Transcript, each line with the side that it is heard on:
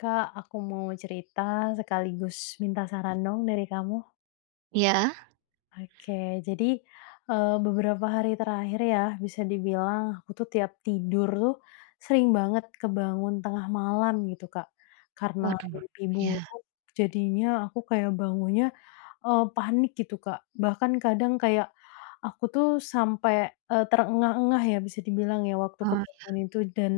left: Kak, aku mau cerita sekaligus minta saran dong dari kamu.
right: Iya.
left: Oke, jadi, beberapa hari terakhir ya bisa dibilang aku tuh tiap tidur tuh sering banget kebangun tengah malam gitu, Kak. Karena
right: Waduh,
left: mimpi
right: iya.
left: buruk jadinya aku kayak bangunnya, panik gitu, Kak. Bahkan kadang kayak aku tuh sampai, terengah-engah ya bisa dibilang ya waktu
right: Oh,
left: kebangun itu. Dan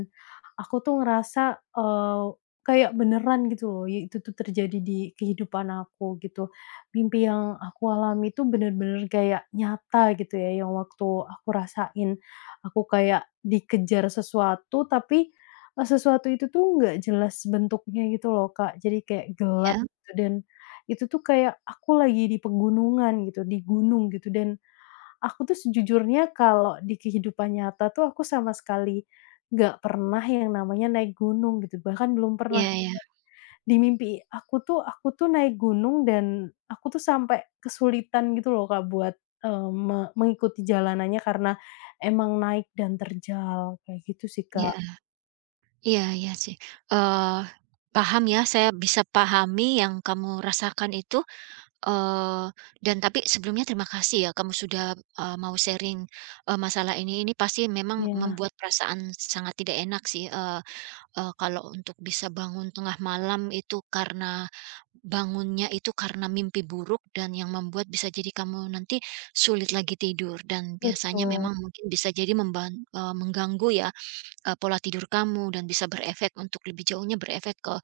left: aku tuh ngerasa, eee, kayak beneran gitu loh, ya itu tuh terjadi di kehidupan aku gitu. Mimpi yang aku alami itu bener-bener kayak nyata gitu ya, yang waktu aku rasain aku kayak dikejar sesuatu tapi, sesuatu itu tuh nggak jelas bentuknya gitu loh, Kak. Jadi kayak gelap
right: iya.
left: gitu, dan itu tuh kayak aku lagi di pegunungan gitu, di gunung gitu. Dan aku tuh sejujurnya kalau di kehidupan nyata tuh aku sama sekali nggak pernah yang namanya naik gunung gitu, bahkan belum pernah.
right: Iya, iya,
left: Di mimpi aku tuh naik gunung, dan aku tuh sampai kesulitan gitu loh, Kak, buat, eee, me mengikuti jalanannya karena emang naik dan terjal, kayak gitu sih, Kak.
right: iya, iya, iya sih, eee, paham ya, saya bisa pahami yang kamu rasakan itu, eee, dan tapi sebelumnya terima kasih ya kamu sudah, mau sharing, masalah ini. Ini pasti memang
left: Iya,
right: membuat perasaan sangat tidak enak sih, eee Eee, kalau untuk bisa bangun tengah malam itu karena bangunnya itu karena mimpi buruk dan yang membuat bisa jadi kamu nanti sulit lagi tidur, dan biasanya
left: betul.
right: memang mungkin bisa jadi mengganggu ya pola tidur kamu, dan bisa berefek untuk lebih jauhnya, berefek ke,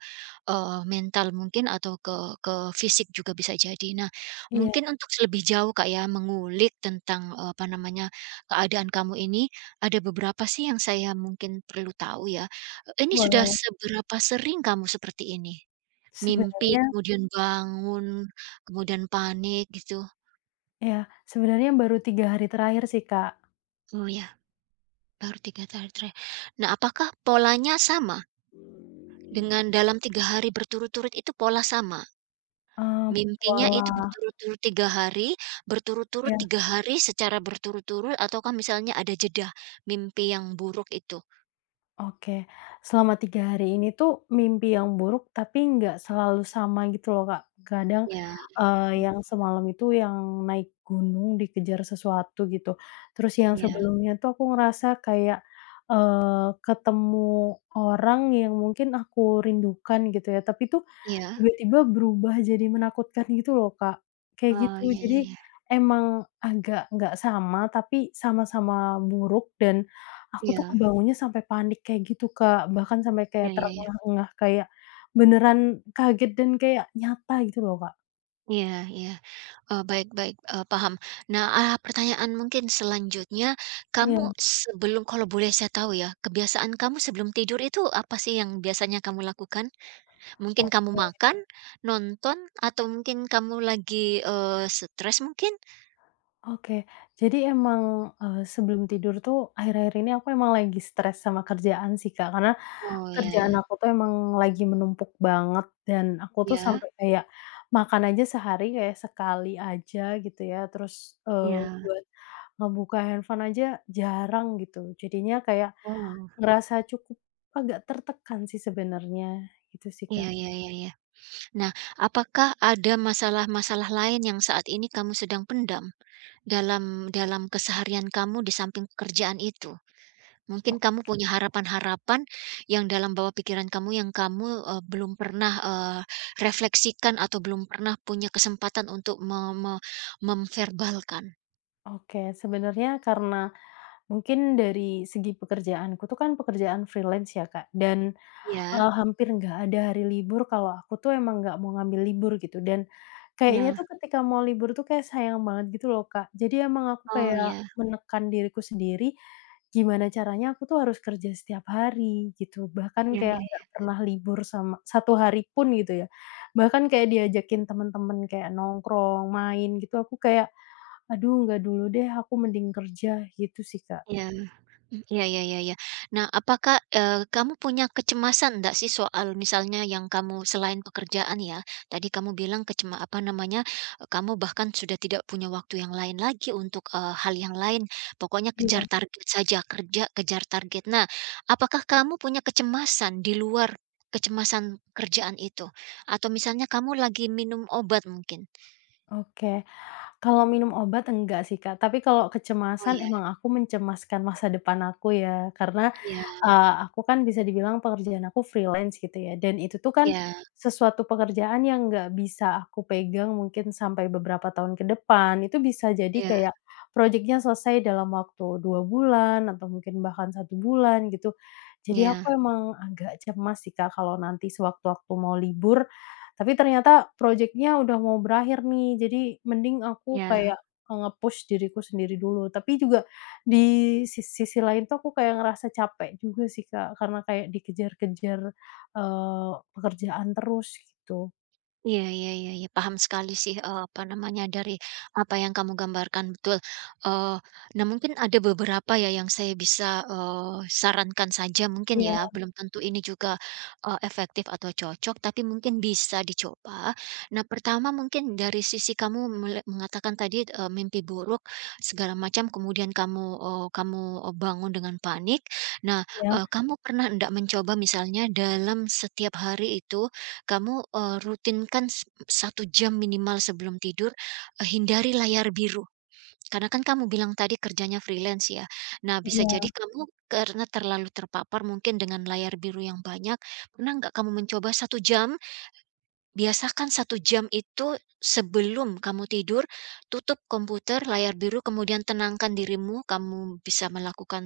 right: mental mungkin, atau ke fisik juga bisa jadi. Nah, mungkin
left: Iya,
right: untuk lebih jauh, Kak, ya mengulik tentang, apa namanya, keadaan kamu ini, ada beberapa sih yang saya mungkin perlu tahu ya. Ini sudah
left: boleh.
right: seberapa sering kamu seperti ini? Mimpi,
left: Sebenarnya
right: kemudian bangun, kemudian panik gitu?
left: iya, sebenarnya baru 3 hari terakhir sih, Kak,
right: Oh ya, baru 3 hari terakhir. Nah, apakah polanya sama? Dengan dalam 3 hari berturut-turut itu pola sama,
left: eee,
right: mimpinya itu
left: pola
right: berturut-turut
left: iya.
right: 3 hari secara berturut-turut, ataukah misalnya ada jeda, mimpi yang buruk itu.
left: Oke, selama 3 hari ini tuh mimpi yang buruk, tapi nggak selalu sama gitu loh, Kak. Kadang,
right: Ya,
left: yang semalam itu yang naik gunung dikejar sesuatu gitu. Terus yang
right: ya,
left: sebelumnya tuh aku ngerasa kayak, ketemu orang yang mungkin aku rindukan gitu ya, tapi tuh
right: ya.
left: tiba-tiba berubah jadi menakutkan gitu loh, Kak. Kayak
right: Oh,
left: gitu,
right: ya,
left: jadi
right: ya, ya,
left: emang agak nggak sama tapi sama-sama buruk. Dan aku tuh
right: ya,
left: kebangunnya sampai panik kayak gitu, Kak, bahkan sampai kayak
right: ya, ya, ya.
left: terengah-engah, kayak beneran kaget dan kayak nyata gitu loh, Kak.
right: Iya, iya. Oh, baik, baik, paham. Nah, pertanyaan mungkin selanjutnya, kamu
left: Iya.
right: sebelum kalau boleh saya tahu ya, kebiasaan kamu sebelum tidur itu apa sih yang biasanya kamu lakukan? Mungkin kamu
left: Oke,
right: makan, nonton, atau mungkin kamu lagi, stres mungkin?
left: oke. Jadi emang, sebelum tidur tuh akhir-akhir ini aku emang lagi stres sama kerjaan sih, Kak, karena
right: Oh ya,
left: kerjaan aku tuh emang lagi menumpuk banget. Dan aku tuh
right: ya,
left: sampai kayak makan aja sehari kayak sekali aja gitu ya, terus, eee,
right: ya.
left: buat ngebuka handphone aja jarang gitu. Jadinya kayak
right: Oh,
left: ngerasa cukup agak tertekan sih sebenarnya, gitu sih,
right: iya,
left: Kak.
right: iya, iya, iya. Nah, apakah ada masalah-masalah lain yang saat ini kamu sedang pendam dalam dalam keseharian kamu di samping pekerjaan itu? Mungkin kamu
left: Oke.
right: punya harapan-harapan yang dalam bawah pikiran kamu, yang kamu, belum pernah, refleksikan, atau belum pernah punya kesempatan untuk me me memverbalkan?
left: Oke, sebenarnya karena mungkin dari segi pekerjaanku tuh kan pekerjaan freelance ya, Kak, dan
right: Ya,
left: Hampir nggak ada hari libur kalau aku tuh emang nggak mau ngambil libur gitu. Dan kayaknya tuh
right: ya.
left: ketika mau libur tuh kayak sayang banget gitu loh, Kak. Jadi emang aku
right: Oh,
left: kayak
right: ya.
left: menekan diriku sendiri, gimana caranya aku tuh harus kerja setiap hari gitu, bahkan
right: Ya,
left: kayak
right: ya.
left: nggak pernah libur sama satu hari pun gitu ya. Bahkan kayak diajakin temen-temen kayak nongkrong, main gitu, aku kayak, "Aduh, nggak dulu deh, aku mending kerja," gitu sih, Kak.
right: Ya, ya, ya, ya, ya. Nah, apakah, kamu punya kecemasan nggak sih soal misalnya yang kamu selain pekerjaan ya, tadi kamu bilang apa namanya, kamu bahkan sudah tidak punya waktu yang lain lagi untuk, hal yang lain, pokoknya kejar
left: Iya,
right: target saja, kerja kejar target. Nah, apakah kamu punya kecemasan di luar kecemasan kerjaan itu? Atau misalnya kamu lagi minum obat mungkin?
left: oke. Kalau minum obat enggak sih, Kak, tapi kalau
right: Oh,
left: kecemasan
right: ya.
left: emang aku mencemaskan masa depan aku ya, karena
right: Ya,
left: aku kan bisa dibilang pekerjaan aku freelance gitu ya, dan itu tuh kan
right: ya,
left: sesuatu pekerjaan yang nggak bisa aku pegang mungkin sampai beberapa tahun ke depan. Itu bisa jadi
right: ya,
left: kayak projeknya selesai dalam waktu 2 bulan atau mungkin bahkan satu bulan gitu.
right: ya,
left: Jadi aku
right: ya.
left: emang agak cemas sih, Kak, kalau nanti sewaktu-waktu mau libur, tapi ternyata projeknya udah mau berakhir nih. Jadi mending aku kayak, nge-push diriku sendiri dulu. Tapi juga di sisi lain tuh aku kayak ngerasa capek juga sih, Kak, karena kayak dikejar-kejar, pekerjaan terus gitu.
right: Iya, iya, iya, iya, paham sekali sih, apa namanya, dari apa yang kamu gambarkan, betul. Eee, nah, mungkin ada beberapa ya yang saya bisa, sarankan saja mungkin
left: Iya,
right: ya, belum tentu ini juga, efektif atau cocok, tapi mungkin bisa dicoba. Nah, pertama mungkin dari sisi kamu mengatakan tadi, mimpi buruk segala macam, kemudian kamu, bangun dengan panik. Nah,
left: iya,
right: kamu pernah enggak mencoba misalnya dalam setiap hari itu, kamu, rutinkan 1 jam minimal sebelum tidur, hindari layar biru. Karena kan kamu bilang tadi kerjanya freelance ya. Nah, bisa
left: iya,
right: jadi kamu karena terlalu terpapar mungkin dengan layar biru yang banyak. Pernah nggak kamu mencoba satu jam, biasakan satu jam itu sebelum kamu tidur, tutup komputer, layar biru, kemudian tenangkan dirimu. Kamu bisa melakukan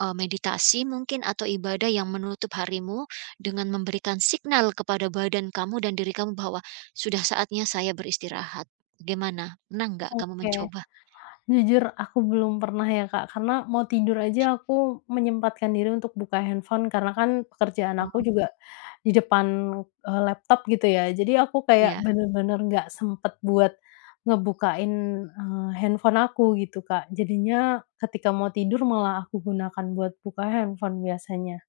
right: meditasi mungkin, atau ibadah yang menutup harimu dengan memberikan signal kepada badan kamu dan diri kamu bahwa sudah saatnya saya beristirahat. Gimana? Pernah nggak kamu
left: oke.
right: mencoba?
left: Jujur aku belum pernah ya, Kak, karena mau tidur aja aku menyempatkan diri untuk buka handphone karena kan pekerjaan
right: Betul.
left: aku juga di depan, laptop gitu ya. Jadi aku
right: Ya.
left: kayak bener-bener nggak sempet buat ngebukain, handphone aku gitu, Kak. Jadinya ketika mau tidur malah aku gunakan buat buka handphone biasanya.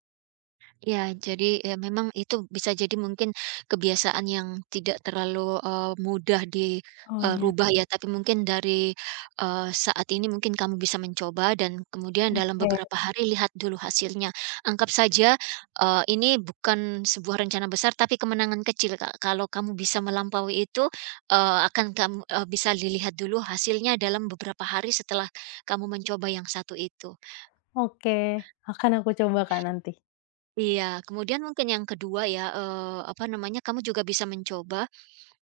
right: Ya, jadi ya memang itu bisa jadi mungkin kebiasaan yang tidak terlalu, mudah
left: Oh, iya.
right: dirubah ya, tapi mungkin dari, saat ini mungkin kamu bisa mencoba, dan kemudian dalam
left: Oke,
right: beberapa hari lihat dulu hasilnya. Anggap saja, ini bukan sebuah rencana besar, tapi kemenangan kecil, Kak. Kalau kamu bisa melampaui itu, akan bisa dilihat dulu hasilnya dalam beberapa hari setelah kamu mencoba yang satu itu.
left: oke, akan aku coba, Kak, nanti.
right: Iya, kemudian mungkin yang kedua ya, apa namanya, kamu juga bisa mencoba,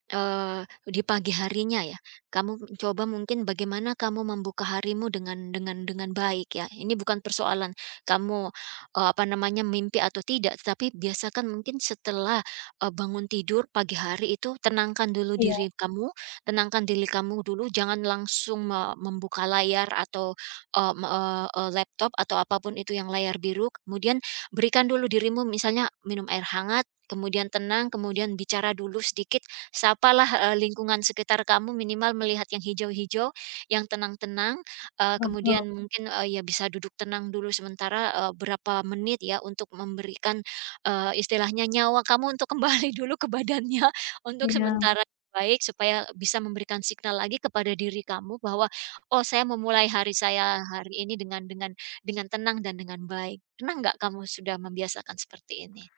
right: Di pagi harinya ya, kamu coba mungkin bagaimana kamu membuka harimu dengan baik ya. Ini bukan persoalan kamu, apa namanya, mimpi atau tidak, tapi biasakan mungkin setelah, bangun tidur pagi hari itu tenangkan dulu
left: Iya,
right: diri kamu, tenangkan diri kamu dulu, jangan langsung membuka layar atau, eee, me eee eee, laptop, atau apapun itu yang layar biru, kemudian berikan dulu dirimu misalnya minum air hangat, kemudian tenang, kemudian bicara dulu sedikit. Sapalah, lingkungan sekitar kamu, minimal melihat yang hijau-hijau, yang tenang-tenang,
left: paham,
right: kemudian mungkin, ya bisa duduk tenang dulu sementara, berapa menit ya, untuk memberikan, istilahnya nyawa kamu untuk kembali dulu ke badannya untuk
left: iya.
right: sementara, baik supaya bisa memberikan signal lagi kepada diri kamu bahwa, "Oh, saya memulai hari saya hari ini dengan tenang dan dengan baik." Pernah nggak kamu sudah membiasakan seperti ini?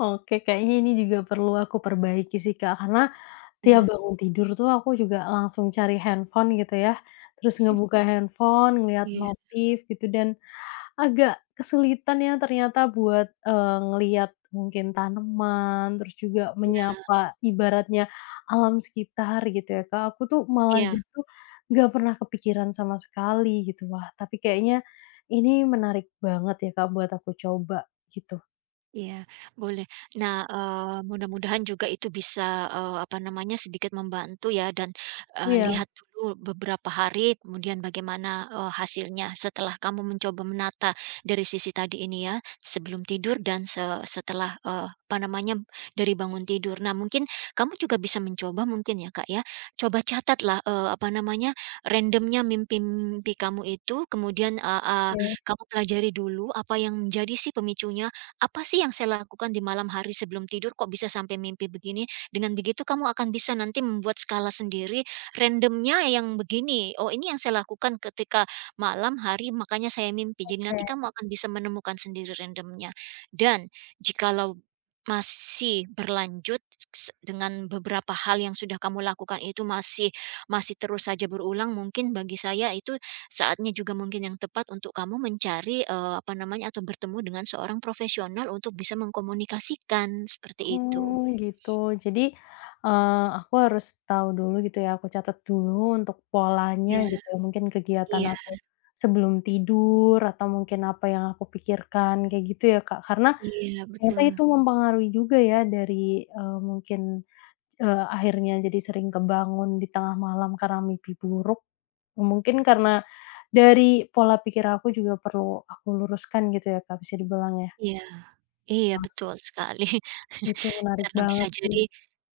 left: Oke, kayaknya ini juga perlu aku perbaiki sih, Kak, karena tiap
right: Iya,
left: bangun tidur tuh aku juga langsung cari handphone gitu ya, terus ngebuka handphone, ngeliat
right: iya,
left: notif gitu. Dan agak kesulitan ya ternyata buat, ngelihat mungkin tanaman, terus juga
right: iya,
left: menyapa ibaratnya alam sekitar gitu ya, Kak. Aku tuh malah
right: iya.
left: justru nggak pernah kepikiran sama sekali gitu. Wah, tapi kayaknya ini menarik banget ya, Kak, buat aku coba gitu.
right: Iya, boleh. Nah, mudah-mudahan juga itu bisa, apa namanya, sedikit membantu ya, dan,
left: Iya,
right: lihat dulu beberapa hari kemudian bagaimana, hasilnya setelah kamu mencoba menata dari sisi tadi ini ya, sebelum tidur dan setelah, apa namanya, dari bangun tidur. Nah, mungkin kamu juga bisa mencoba mungkin ya, Kak, ya, coba catatlah, apa namanya, randomnya mimpi-mimpi kamu itu, kemudian, eee eee,
left: oke.
right: kamu pelajari dulu apa yang menjadi sih pemicunya, apa sih yang saya lakukan di malam hari sebelum tidur kok bisa sampai mimpi begini? Dengan begitu kamu akan bisa nanti membuat skala sendiri randomnya yang begini. Oh, ini yang saya lakukan ketika malam hari, makanya saya mimpi. Jadi
left: Oke.
right: nanti kamu akan bisa menemukan sendiri randomnya. Dan jikalau masih berlanjut dengan beberapa hal yang sudah kamu lakukan itu masih masih terus saja berulang, mungkin bagi saya itu saatnya juga mungkin yang tepat untuk kamu mencari, apa namanya, atau bertemu dengan seorang profesional untuk bisa mengkomunikasikan, seperti itu.
left: Oh, gitu. Jadi, aku harus tahu dulu gitu ya, aku catat dulu untuk polanya
right: Iya,
left: gitu ya, mungkin kegiatan
right: iya,
left: aku sebelum tidur atau mungkin apa yang aku pikirkan, kayak gitu ya, Kak? Karena
right: iya,
left: ternyata
right: betul.
left: itu mempengaruhi juga ya dari, mungkin, akhirnya jadi sering kebangun di tengah malam karena mimpi buruk, mungkin karena dari pola pikir aku juga perlu aku luruskan gitu ya, Kak, bisa dibilang ya?
right: Iya, iya,
left: Wah,
right: betul sekali.
left: itu menarik
right: Karena bisa
left: banget sih.
right: jadi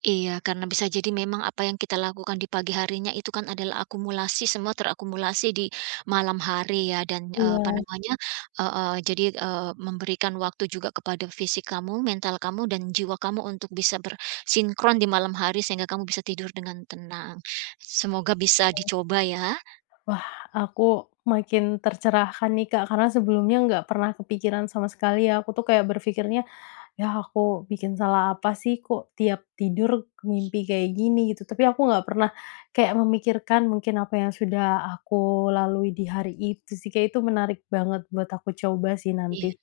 right: Iya, karena bisa jadi memang apa yang kita lakukan di pagi harinya itu kan adalah akumulasi, semua terakumulasi di malam hari ya, dan,
left: Iya.
right: apa namanya, eee eee, jadi, memberikan waktu juga kepada fisik kamu, mental kamu, dan jiwa kamu untuk bisa bersinkron di malam hari sehingga kamu bisa tidur dengan tenang. Semoga bisa dicoba ya.
left: Wah, aku makin tercerahkan nih, Kak, karena sebelumnya nggak pernah kepikiran sama sekali ya, aku tuh kayak berpikirnya, "Ya aku bikin salah apa sih kok tiap tidur mimpi kayak gini?" Gitu. Tapi aku nggak pernah kayak memikirkan mungkin apa yang sudah aku lalui di hari itu sih, kayak itu menarik banget buat aku coba sih
right: Iya,
left: nanti.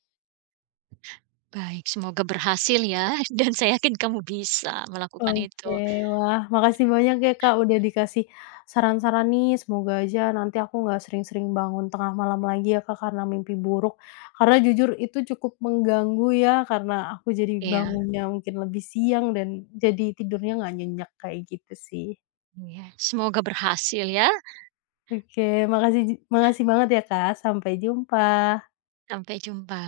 right: baik, semoga berhasil ya dan saya yakin kamu bisa melakukan
left: Oke,
right: itu.
left: wah makasih banyak ya Kak udah dikasih saran-saran nih, semoga aja nanti aku nggak sering-sering bangun tengah malam lagi ya Kak karena mimpi buruk. Karena jujur itu cukup mengganggu ya, karena aku jadi
right: Iya,
left: bangunnya mungkin lebih siang dan jadi tidurnya nggak nyenyak kayak gitu sih.
right: iya, semoga berhasil ya.
left: Oke, makasih makasih banget ya Kak, sampai jumpa.
right: Sampai jumpa.